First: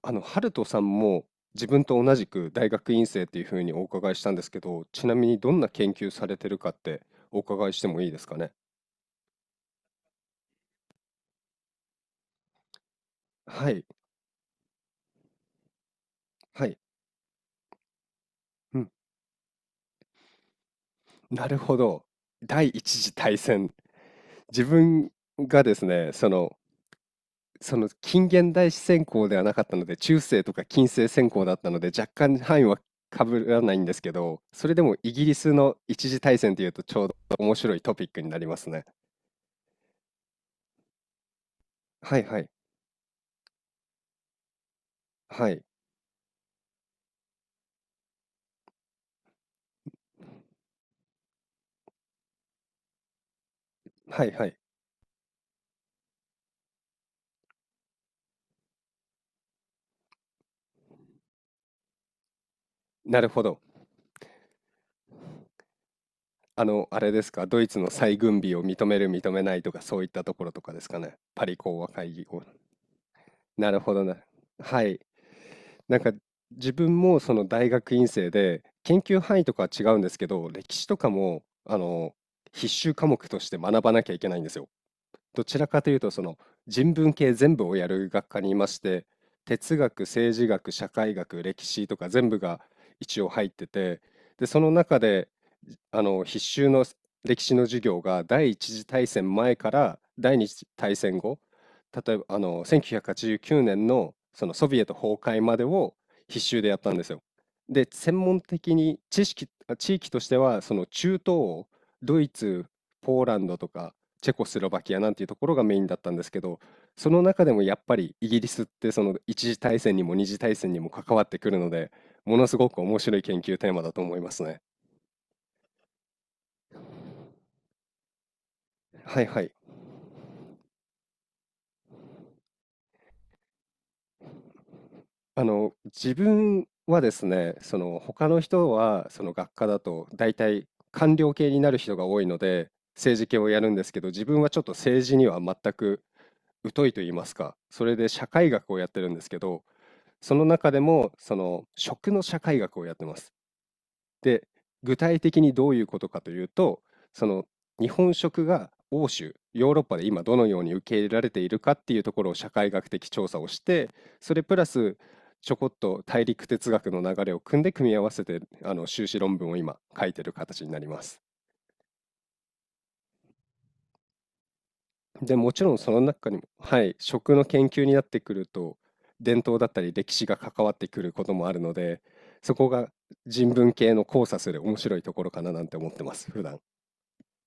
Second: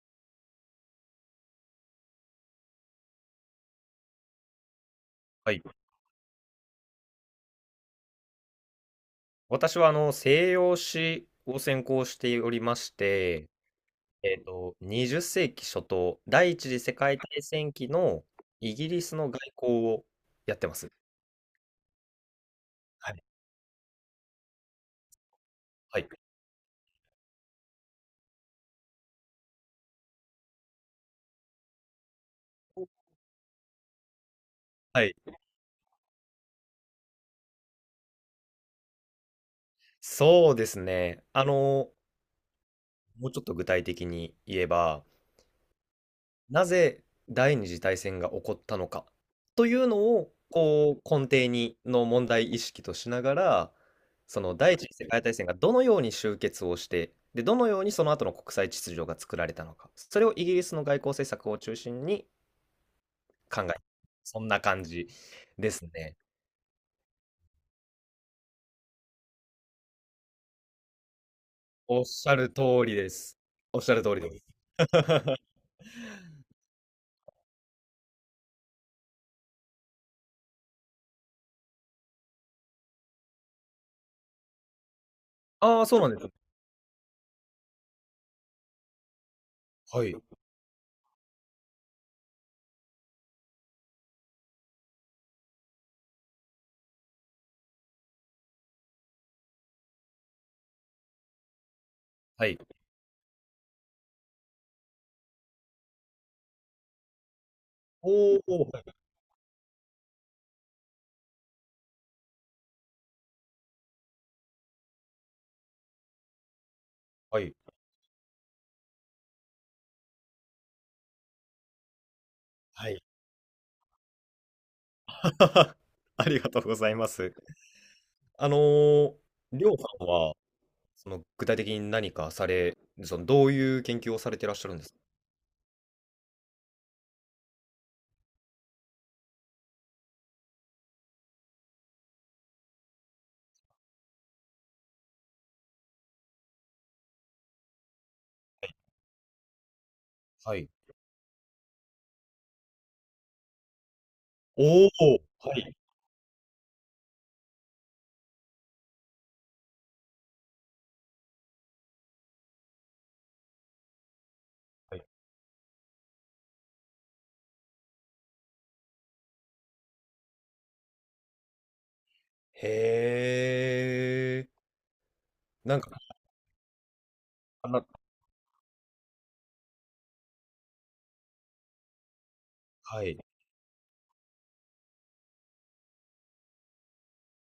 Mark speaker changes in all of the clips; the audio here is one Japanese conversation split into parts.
Speaker 1: あの、ハルトさんも自分と同じく大学院生っていうふうにお伺いしたんですけど、ちなみにど
Speaker 2: は
Speaker 1: ん
Speaker 2: い。
Speaker 1: な研究されてるかってお伺いしてもいいですかね。
Speaker 2: 私は西洋史を専攻しておりまして、
Speaker 1: はい、
Speaker 2: 20世紀初頭、第一
Speaker 1: はい、
Speaker 2: 次世界大戦期のイ
Speaker 1: う
Speaker 2: ギ
Speaker 1: ん、
Speaker 2: リスの外交をやってます。
Speaker 1: なるほど。第一次
Speaker 2: はい。
Speaker 1: 大戦。自分がです
Speaker 2: はい。
Speaker 1: ね、その近現代史専攻ではなかったので、中世とか近世専攻だったので、若干範囲はかぶらないんですけど、それでも
Speaker 2: は
Speaker 1: イ
Speaker 2: い。
Speaker 1: ギリスの一次大戦っていうとちょうど面白いトピックになりますね。
Speaker 2: そうですね。
Speaker 1: はいはい、
Speaker 2: もうちょっと具体的に言えば、
Speaker 1: はい、
Speaker 2: なぜ第二次大戦が起こったのかというのをこう根底にの問題意識としながら、
Speaker 1: はい
Speaker 2: そ
Speaker 1: は
Speaker 2: の
Speaker 1: い。
Speaker 2: 第一次世界大戦がどのように終結をして、でどのようにその後の国際秩序が作られたのか、それをイギリスの外交政策を中心に
Speaker 1: なるほど。
Speaker 2: 考え、そんな感じですね。
Speaker 1: あの、あれですか、ドイツの再軍備を認める、認めないとか、そういったところとかですかね。パリ講和
Speaker 2: おっ
Speaker 1: 会議
Speaker 2: しゃ
Speaker 1: 後。
Speaker 2: る通りです。
Speaker 1: な
Speaker 2: お
Speaker 1: る
Speaker 2: っし
Speaker 1: ほ
Speaker 2: ゃる
Speaker 1: ど
Speaker 2: 通
Speaker 1: な。
Speaker 2: りです。
Speaker 1: はい。なんか、自分もその大学院生で、研究範囲とかは違うんですけど、歴史とかも、あの、必修科目として学ばなきゃいけないんですよ。どちらか
Speaker 2: ああ、
Speaker 1: とい
Speaker 2: そ
Speaker 1: う
Speaker 2: うな
Speaker 1: と
Speaker 2: んで
Speaker 1: その
Speaker 2: す。
Speaker 1: 人文系全部をやる学科にいまして、哲学、
Speaker 2: はい。
Speaker 1: 政治学、社会学、歴史とか全部が一応入ってて、で、その中であの必修の歴史の授業が第一次大戦前から第二次大戦後、例えばあ
Speaker 2: はい。
Speaker 1: の1989年のそのソビエト崩壊までを必修でやったんですよ。で、専門
Speaker 2: おお、
Speaker 1: 的に知識あ地域としてはその中東欧、ドイツ、ポーランドとか、チェコスロバキアなんていうところがメインだったんですけど、その
Speaker 2: は
Speaker 1: 中で
Speaker 2: い。
Speaker 1: もやっぱりイギリスってその一次大戦にも二次大戦にも関わってくるので、ものすごく
Speaker 2: は
Speaker 1: 面
Speaker 2: い。
Speaker 1: 白い研究テーマだと思いますね。
Speaker 2: はい。ありがとうございます。あのー、
Speaker 1: はいはい。
Speaker 2: りょうさんは、その具体的に何かされ、そのどういう研究をされてらっしゃるんですか？
Speaker 1: あの、自分はですね、その他の人はその学科だと大体官僚系になる人が多いので、政治系をやるんですけど、自分はちょっと政治には全く疎いと言いますか、それで社会学をやってるんですけど、その
Speaker 2: はい。
Speaker 1: 中でもその食の社会学をやってます。で、
Speaker 2: おお、は
Speaker 1: 具体的にど
Speaker 2: い。
Speaker 1: ういうことかというと、その日本食が欧州、ヨーロッパで今どのように受け入れられているかっていうところを社会学的調査をして、それプラス
Speaker 2: はい、
Speaker 1: ちょこっと大陸哲学の流れを組んで組み合わせて、あの修士論文を今書いてる形になります。
Speaker 2: へえ、
Speaker 1: で、もちろ
Speaker 2: な
Speaker 1: ん
Speaker 2: ん
Speaker 1: そ
Speaker 2: か、
Speaker 1: の中にも、はい、食の研
Speaker 2: あ
Speaker 1: 究
Speaker 2: な
Speaker 1: になってくると、伝統だったり歴史が関わってくることもあるので、そこが
Speaker 2: はい。
Speaker 1: 人文系の交差する面白いところかななんて思ってます、普段。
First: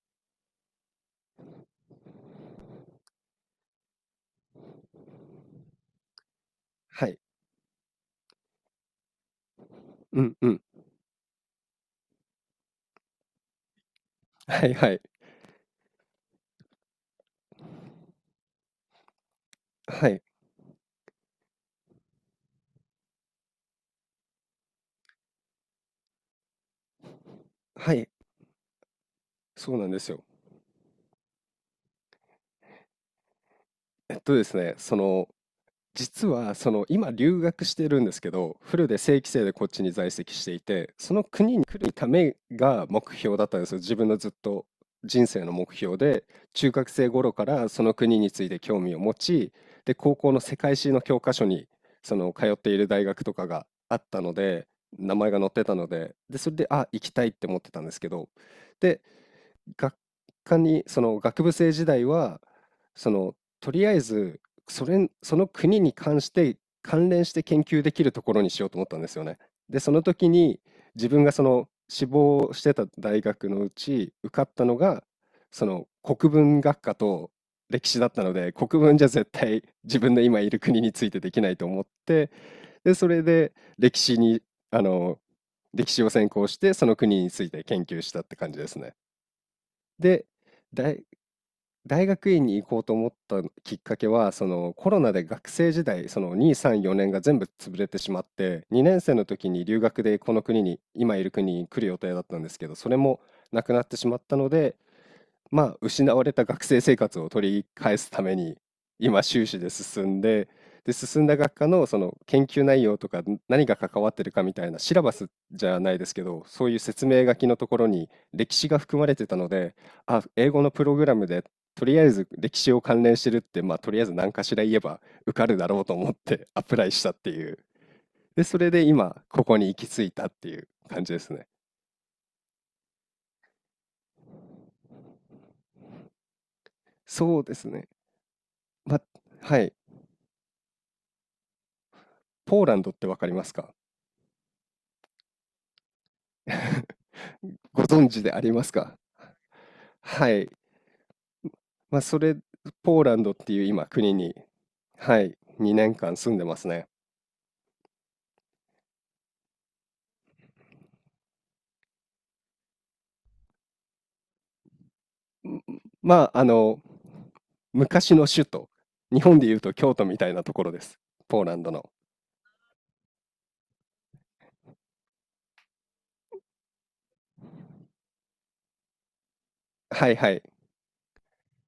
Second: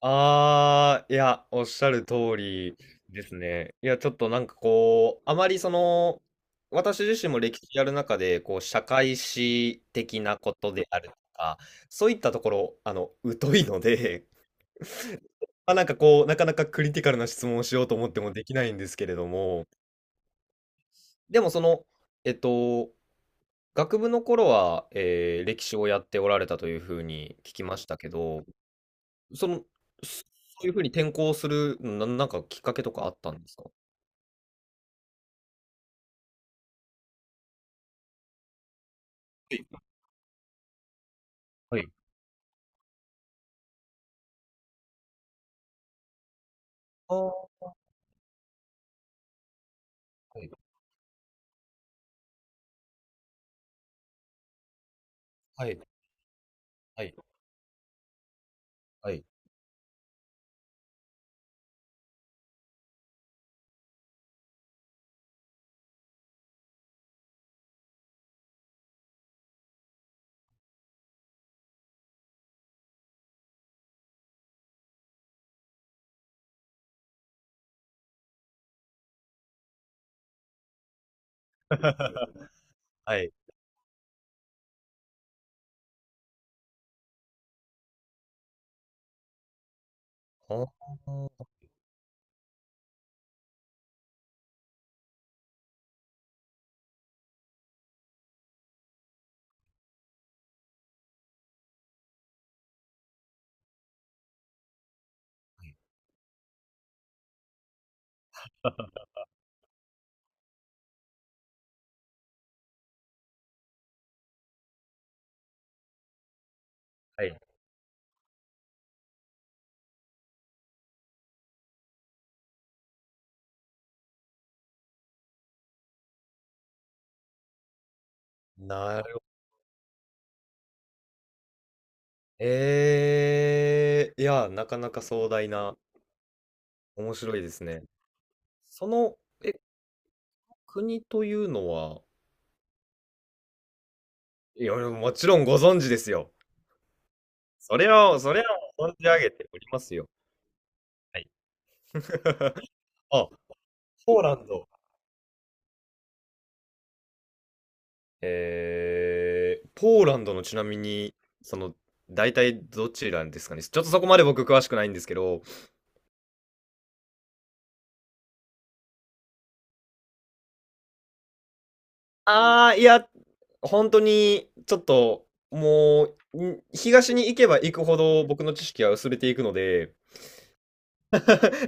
Speaker 2: いや、おっしゃる通りですね。いや、ちょっとなんかこう、あまり私
Speaker 1: はい。
Speaker 2: 自身も歴史やる中で、こう、社会史的
Speaker 1: うん
Speaker 2: な
Speaker 1: う
Speaker 2: こ
Speaker 1: ん。
Speaker 2: とであるとか、そういったところ、疎いので、
Speaker 1: はいはい。
Speaker 2: まあ、なんかこう、なかなかクリティカルな質問をしようと思ってもできないんですけれども、
Speaker 1: はい。
Speaker 2: でもえっと、学部の頃は、歴史をやっておられたというふうに聞きまし
Speaker 1: は
Speaker 2: た
Speaker 1: い。
Speaker 2: けど、その、
Speaker 1: そうなんですよ。
Speaker 2: そそういうふうに転校する、なんかきっかけとかあったんですか？
Speaker 1: ですね、その、実は、その、今留学してるんですけど、フルで正規生でこっちに在籍していて、その国に
Speaker 2: は
Speaker 1: 来
Speaker 2: い。
Speaker 1: るためが目標だったんですよ。自分のずっと人生の目標で、中学生
Speaker 2: ああ、
Speaker 1: 頃から
Speaker 2: は
Speaker 1: その国について興味を持ち、で、高校の
Speaker 2: い、
Speaker 1: 世界史の教科書に、その、通っている大学とかがあったので、名前が載って
Speaker 2: は
Speaker 1: た
Speaker 2: い、
Speaker 1: ので、で、それで、あ、行
Speaker 2: は
Speaker 1: き
Speaker 2: い、
Speaker 1: たいって思ってたんですけど、で、
Speaker 2: はい、
Speaker 1: 学科に、その学部生時代は、その、とりあえず、それ、その国に関して、関連して研究できるところにしようと思ったんですよね。で、その時に、自分がその志望してた大学のうち、受かったのが、その国文学科と歴史だったので、国文じゃ絶対自分の今いる国についてできないと思って、で、そ
Speaker 2: は
Speaker 1: れ
Speaker 2: い。
Speaker 1: で歴史に、あの、歴史を専攻して、その国について研究したって感じですね。で、
Speaker 2: あ
Speaker 1: 大
Speaker 2: ー
Speaker 1: 大学院に行こうと思ったきっかけは、そのコロナで学生時代、その2、3、4年が全部潰れてしまって、2年生の時に留学でこの国に、今いる国に来る予定だったんですけど、それもなくなってしまったので、まあ、失われた学生生活を取り返すために今修士で進んで、で、進んだ学科のその研究内容とか何が関わってるかみたいな、シラバスじゃないですけど、そういう説明
Speaker 2: は
Speaker 1: 書
Speaker 2: い。
Speaker 1: きのところに歴史が含まれてたので、あ、英語のプログラムで、とりあえず歴史を関連してるって、まあとりあえず何かしら言えば受かるだろうと思ってアプライしたっていう、で、それで
Speaker 2: なる
Speaker 1: 今
Speaker 2: ほど。
Speaker 1: ここに行き着いたっていう感じですね。
Speaker 2: いや、なかなか壮大な、面白
Speaker 1: そ
Speaker 2: い
Speaker 1: う
Speaker 2: で
Speaker 1: で
Speaker 2: す
Speaker 1: す
Speaker 2: ね。
Speaker 1: ね。
Speaker 2: そ
Speaker 1: まあ、
Speaker 2: の、え、
Speaker 1: はい。
Speaker 2: 国というのは？
Speaker 1: ポーランドってわかりますか？
Speaker 2: いや、もちろんご存知ですよ。そ
Speaker 1: ご
Speaker 2: れ
Speaker 1: 存
Speaker 2: は、
Speaker 1: 知で
Speaker 2: そ
Speaker 1: あ
Speaker 2: れは
Speaker 1: ります
Speaker 2: 存
Speaker 1: か？
Speaker 2: じ上げておりますよ。
Speaker 1: はい。
Speaker 2: はい。
Speaker 1: まあ、それ、ポーラン
Speaker 2: あ、
Speaker 1: ドっていう今国
Speaker 2: ポーラ
Speaker 1: に、
Speaker 2: ンド。
Speaker 1: はい、2年間住んでますね。
Speaker 2: ポーランドのちなみに、その、大体どちらですかね？ちょっとそこまで僕詳しくないんですけど。
Speaker 1: んまあ、あの、昔の首都、日本でいうと京都みたいなところです。ポーランドの。
Speaker 2: いや、本当に、ちょっと、もう、東に行けば行くほど僕の知識は薄れていくので、
Speaker 1: はいはい。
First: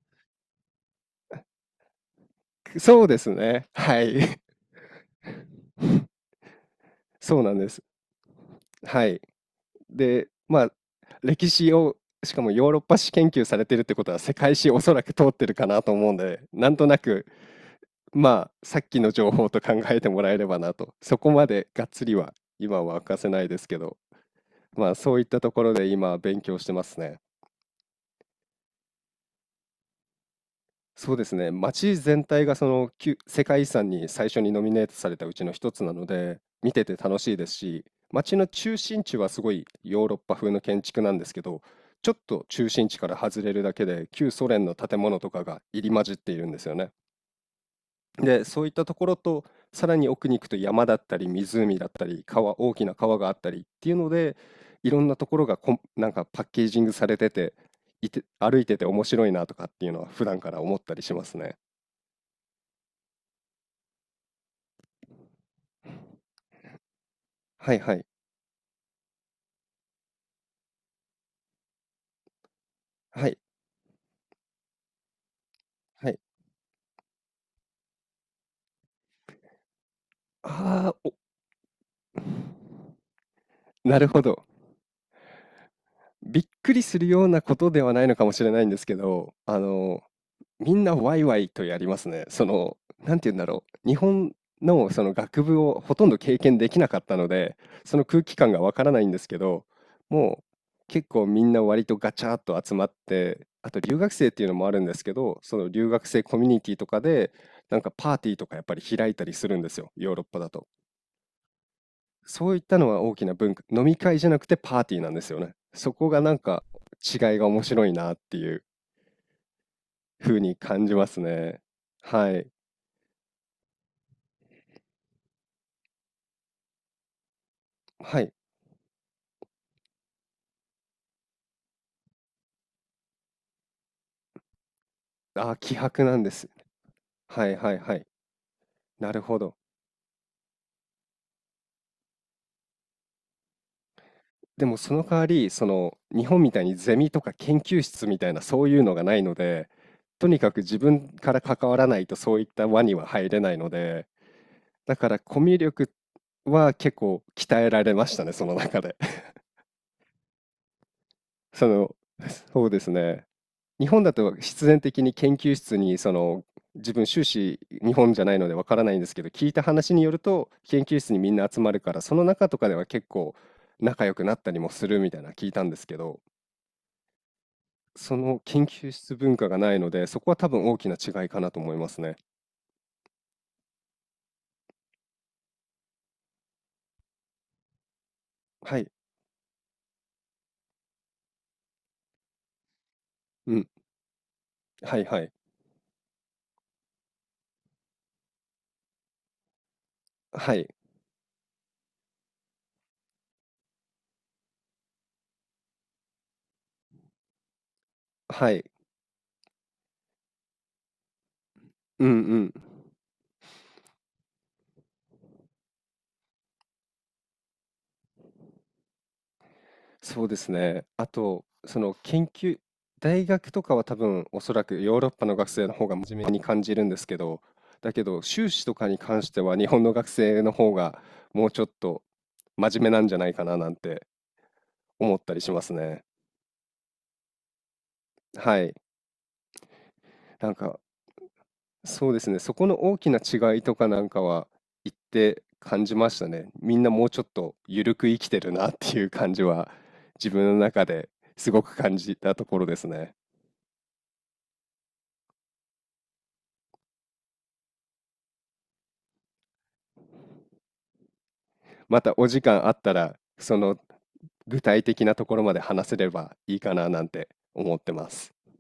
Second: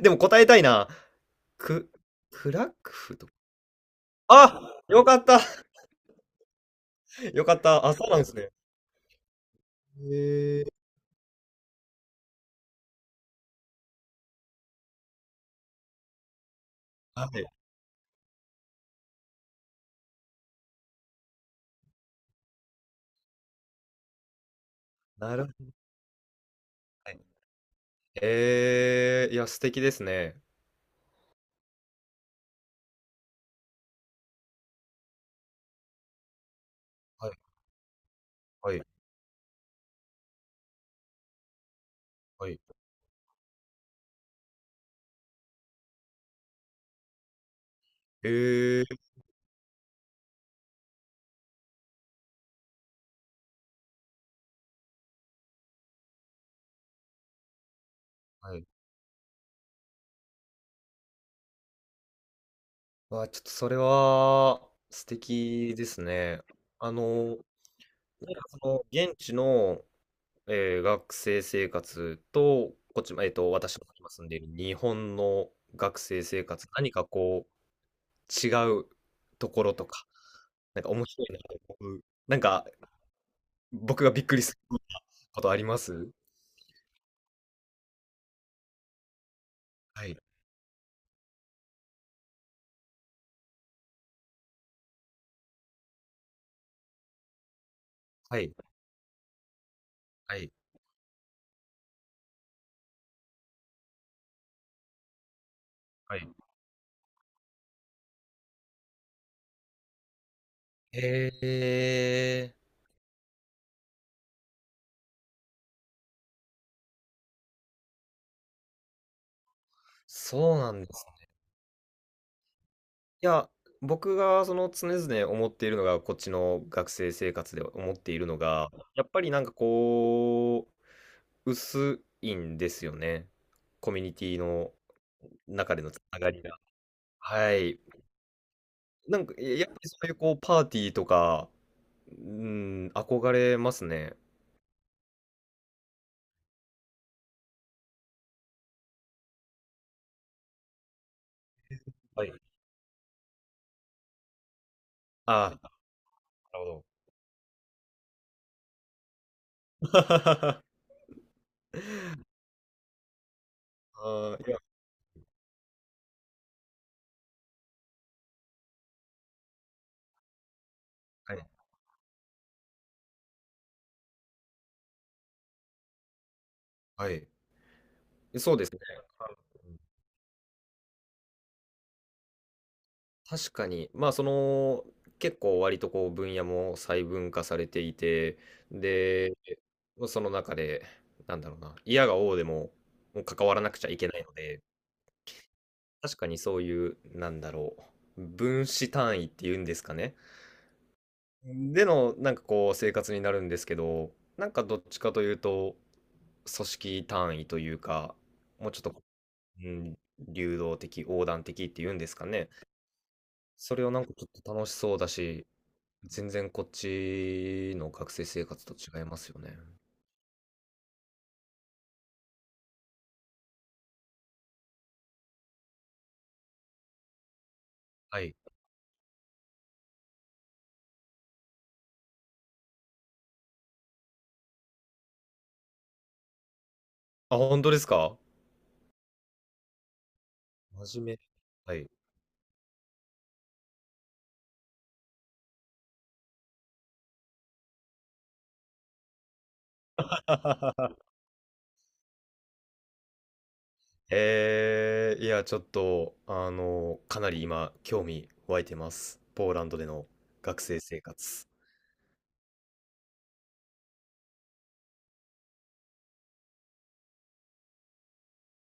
Speaker 2: でも答えたいな。く、クラク
Speaker 1: そうで
Speaker 2: フと。
Speaker 1: すね。はい。
Speaker 2: あ、よかった。
Speaker 1: そう
Speaker 2: よ
Speaker 1: な
Speaker 2: か
Speaker 1: ん
Speaker 2: っ
Speaker 1: です。
Speaker 2: た。あ、そうなんですね。
Speaker 1: はい。
Speaker 2: へ
Speaker 1: で、ま
Speaker 2: ー、
Speaker 1: あ、歴史を、しかもヨーロッパ史研究されてるってことは、世界史おそらく通ってるかなと思うんで、なんとなく
Speaker 2: はい、
Speaker 1: まあさっきの情報と考えてもらえればなと、そこまでがっつりは今は明かせないですけど、まあそういっ
Speaker 2: な
Speaker 1: た
Speaker 2: る
Speaker 1: とこ
Speaker 2: ほど、
Speaker 1: ろで今勉強してます
Speaker 2: は
Speaker 1: ね。
Speaker 2: い。ええ、いや、素敵ですね。
Speaker 1: そうですね、街全体がその旧世界遺産に最初にノミネートされたうちの一つなので、見てて楽
Speaker 2: はい、
Speaker 1: しいですし、街の
Speaker 2: は
Speaker 1: 中
Speaker 2: い、
Speaker 1: 心地はすごいヨーロッパ風の建築なんですけど、ちょっと
Speaker 2: はい。
Speaker 1: 中心地から外れるだけで旧ソ連の建物とかが入り混じっているんですよね。
Speaker 2: え
Speaker 1: で、そういったと
Speaker 2: え、
Speaker 1: ころと、さらに奥に行くと山だったり湖だったり川、大きな川があったりっていうので、いろんなところがこんなんかパッケージングされてて、
Speaker 2: は
Speaker 1: 歩い
Speaker 2: い。
Speaker 1: てて面白いなとかっていうのは普段から思ったりしますね。
Speaker 2: わ、ちょっとそれは素敵ですね。あの、
Speaker 1: はいはい。
Speaker 2: なんか現地の、学生生活と、こっち、
Speaker 1: はい、
Speaker 2: 私の今住んでいる日本の学
Speaker 1: はい。
Speaker 2: 生生活、何かこう、違うところとか、なんか
Speaker 1: あ
Speaker 2: 面
Speaker 1: あ、
Speaker 2: 白いなと思う、なんか、
Speaker 1: な
Speaker 2: 僕
Speaker 1: る
Speaker 2: が
Speaker 1: ほ
Speaker 2: びっくり
Speaker 1: ど。
Speaker 2: することあります？
Speaker 1: びっくりするようなことではないのかもしれないんですけど、あの
Speaker 2: はい、
Speaker 1: みんなワイワイとやりますね。その、なんて言うんだろう。日本のその学部をほとんど経験できなかったので、その空気
Speaker 2: は
Speaker 1: 感
Speaker 2: い、
Speaker 1: がわからないんですけど、
Speaker 2: は
Speaker 1: もう
Speaker 2: い、
Speaker 1: 結構みんな割とガチャっと集まって、あと留学生っていうのもあるんですけど、その留学
Speaker 2: は
Speaker 1: 生
Speaker 2: い。
Speaker 1: コミュニティとかで、なんかパーティーとかやっぱり開いたりするんですよ、ヨーロッパだと。
Speaker 2: へ
Speaker 1: そ
Speaker 2: え、
Speaker 1: ういったのは大きな文化、飲み会じゃなくてパーティーなんですよね。そこがなんか違いが面白いなっていう風に
Speaker 2: そうなん
Speaker 1: 感
Speaker 2: で
Speaker 1: じ
Speaker 2: す。
Speaker 1: ますね。はい。
Speaker 2: いや、僕が常々思っているのが、こっちの学生生活で思ってい
Speaker 1: は
Speaker 2: る
Speaker 1: い。
Speaker 2: のが、やっぱりなんかこう、薄いんですよね。コミュニティの
Speaker 1: あー、
Speaker 2: 中
Speaker 1: 希
Speaker 2: でのつ
Speaker 1: 薄な
Speaker 2: な
Speaker 1: んで
Speaker 2: がり
Speaker 1: す。
Speaker 2: が。
Speaker 1: は
Speaker 2: は
Speaker 1: いはい
Speaker 2: い。
Speaker 1: はい。な
Speaker 2: な
Speaker 1: る
Speaker 2: んか、
Speaker 1: ほど。
Speaker 2: やっぱりそういうこう、パーティーとか、うん、憧れますね。
Speaker 1: でもその代わり、その日本みたいにゼミとか研究室みたいなそういうのがないので、とにかく自分から関わらないと
Speaker 2: はい。
Speaker 1: そういった輪には入れないので、だからコ
Speaker 2: ああ、
Speaker 1: ミ
Speaker 2: な
Speaker 1: ュ
Speaker 2: る
Speaker 1: 力
Speaker 2: ほ
Speaker 1: は
Speaker 2: ど。
Speaker 1: 結構鍛えられましたね、その中で。その、そうですね。日本だと
Speaker 2: ああ、いや、
Speaker 1: 必然的に研究室にその自分修士日本じゃないのでわからないんですけど、聞いた話によると研究室にみ
Speaker 2: は
Speaker 1: んな
Speaker 2: い。
Speaker 1: 集まるから、その中とかでは結構仲良くなったりもするみたいな聞いたんですけど、
Speaker 2: はい。
Speaker 1: その
Speaker 2: そう
Speaker 1: 研
Speaker 2: ですね。
Speaker 1: 究室文化がないので、そこは多分大きな違いかなと思いますね。
Speaker 2: 確かに、まあ結構割とこう分野も細分化されていて、
Speaker 1: はい。
Speaker 2: で、その中で、なんだろうな、嫌が応でも、もう関
Speaker 1: う
Speaker 2: わら
Speaker 1: ん。
Speaker 2: なくちゃいけないので、
Speaker 1: はいはい。
Speaker 2: 確かにそういう、なんだろう、分子単位っていうんですかね。
Speaker 1: はい。
Speaker 2: での、なんかこう生活になるんですけど、なんかどっちかというと、組織単位というか、
Speaker 1: はい。
Speaker 2: もうちょっと、うん、流動的、横断的っていうん
Speaker 1: う
Speaker 2: で
Speaker 1: んう
Speaker 2: すかね。
Speaker 1: ん。
Speaker 2: それをなんかちょっと楽しそうだし、全然こっちの学生生活と違いますよね。
Speaker 1: そうですね。あと、その研究、大学とかは多分おそらくヨーロッパの学生の方が真面目に感じるんですけど、だけど
Speaker 2: はい。
Speaker 1: 修士とかに関しては日本の学生の方がもうちょっと真面目なんじゃないかななんて思ったりしますね。
Speaker 2: あ、本当ですか？
Speaker 1: はい。なんか
Speaker 2: 真面目。はい。
Speaker 1: そうですね。そこの大きな違いとかなんかは言って感じましたね。みんなもうちょっと緩く生きてるなっていう感じは自分の中で すごく感じたところですね。
Speaker 2: いや、ちょっと、かなり今、興味湧いてます。ポーランドでの学生生活。
Speaker 1: またお時間あったら、その具体的なところまで話せればいいかななんて思ってます。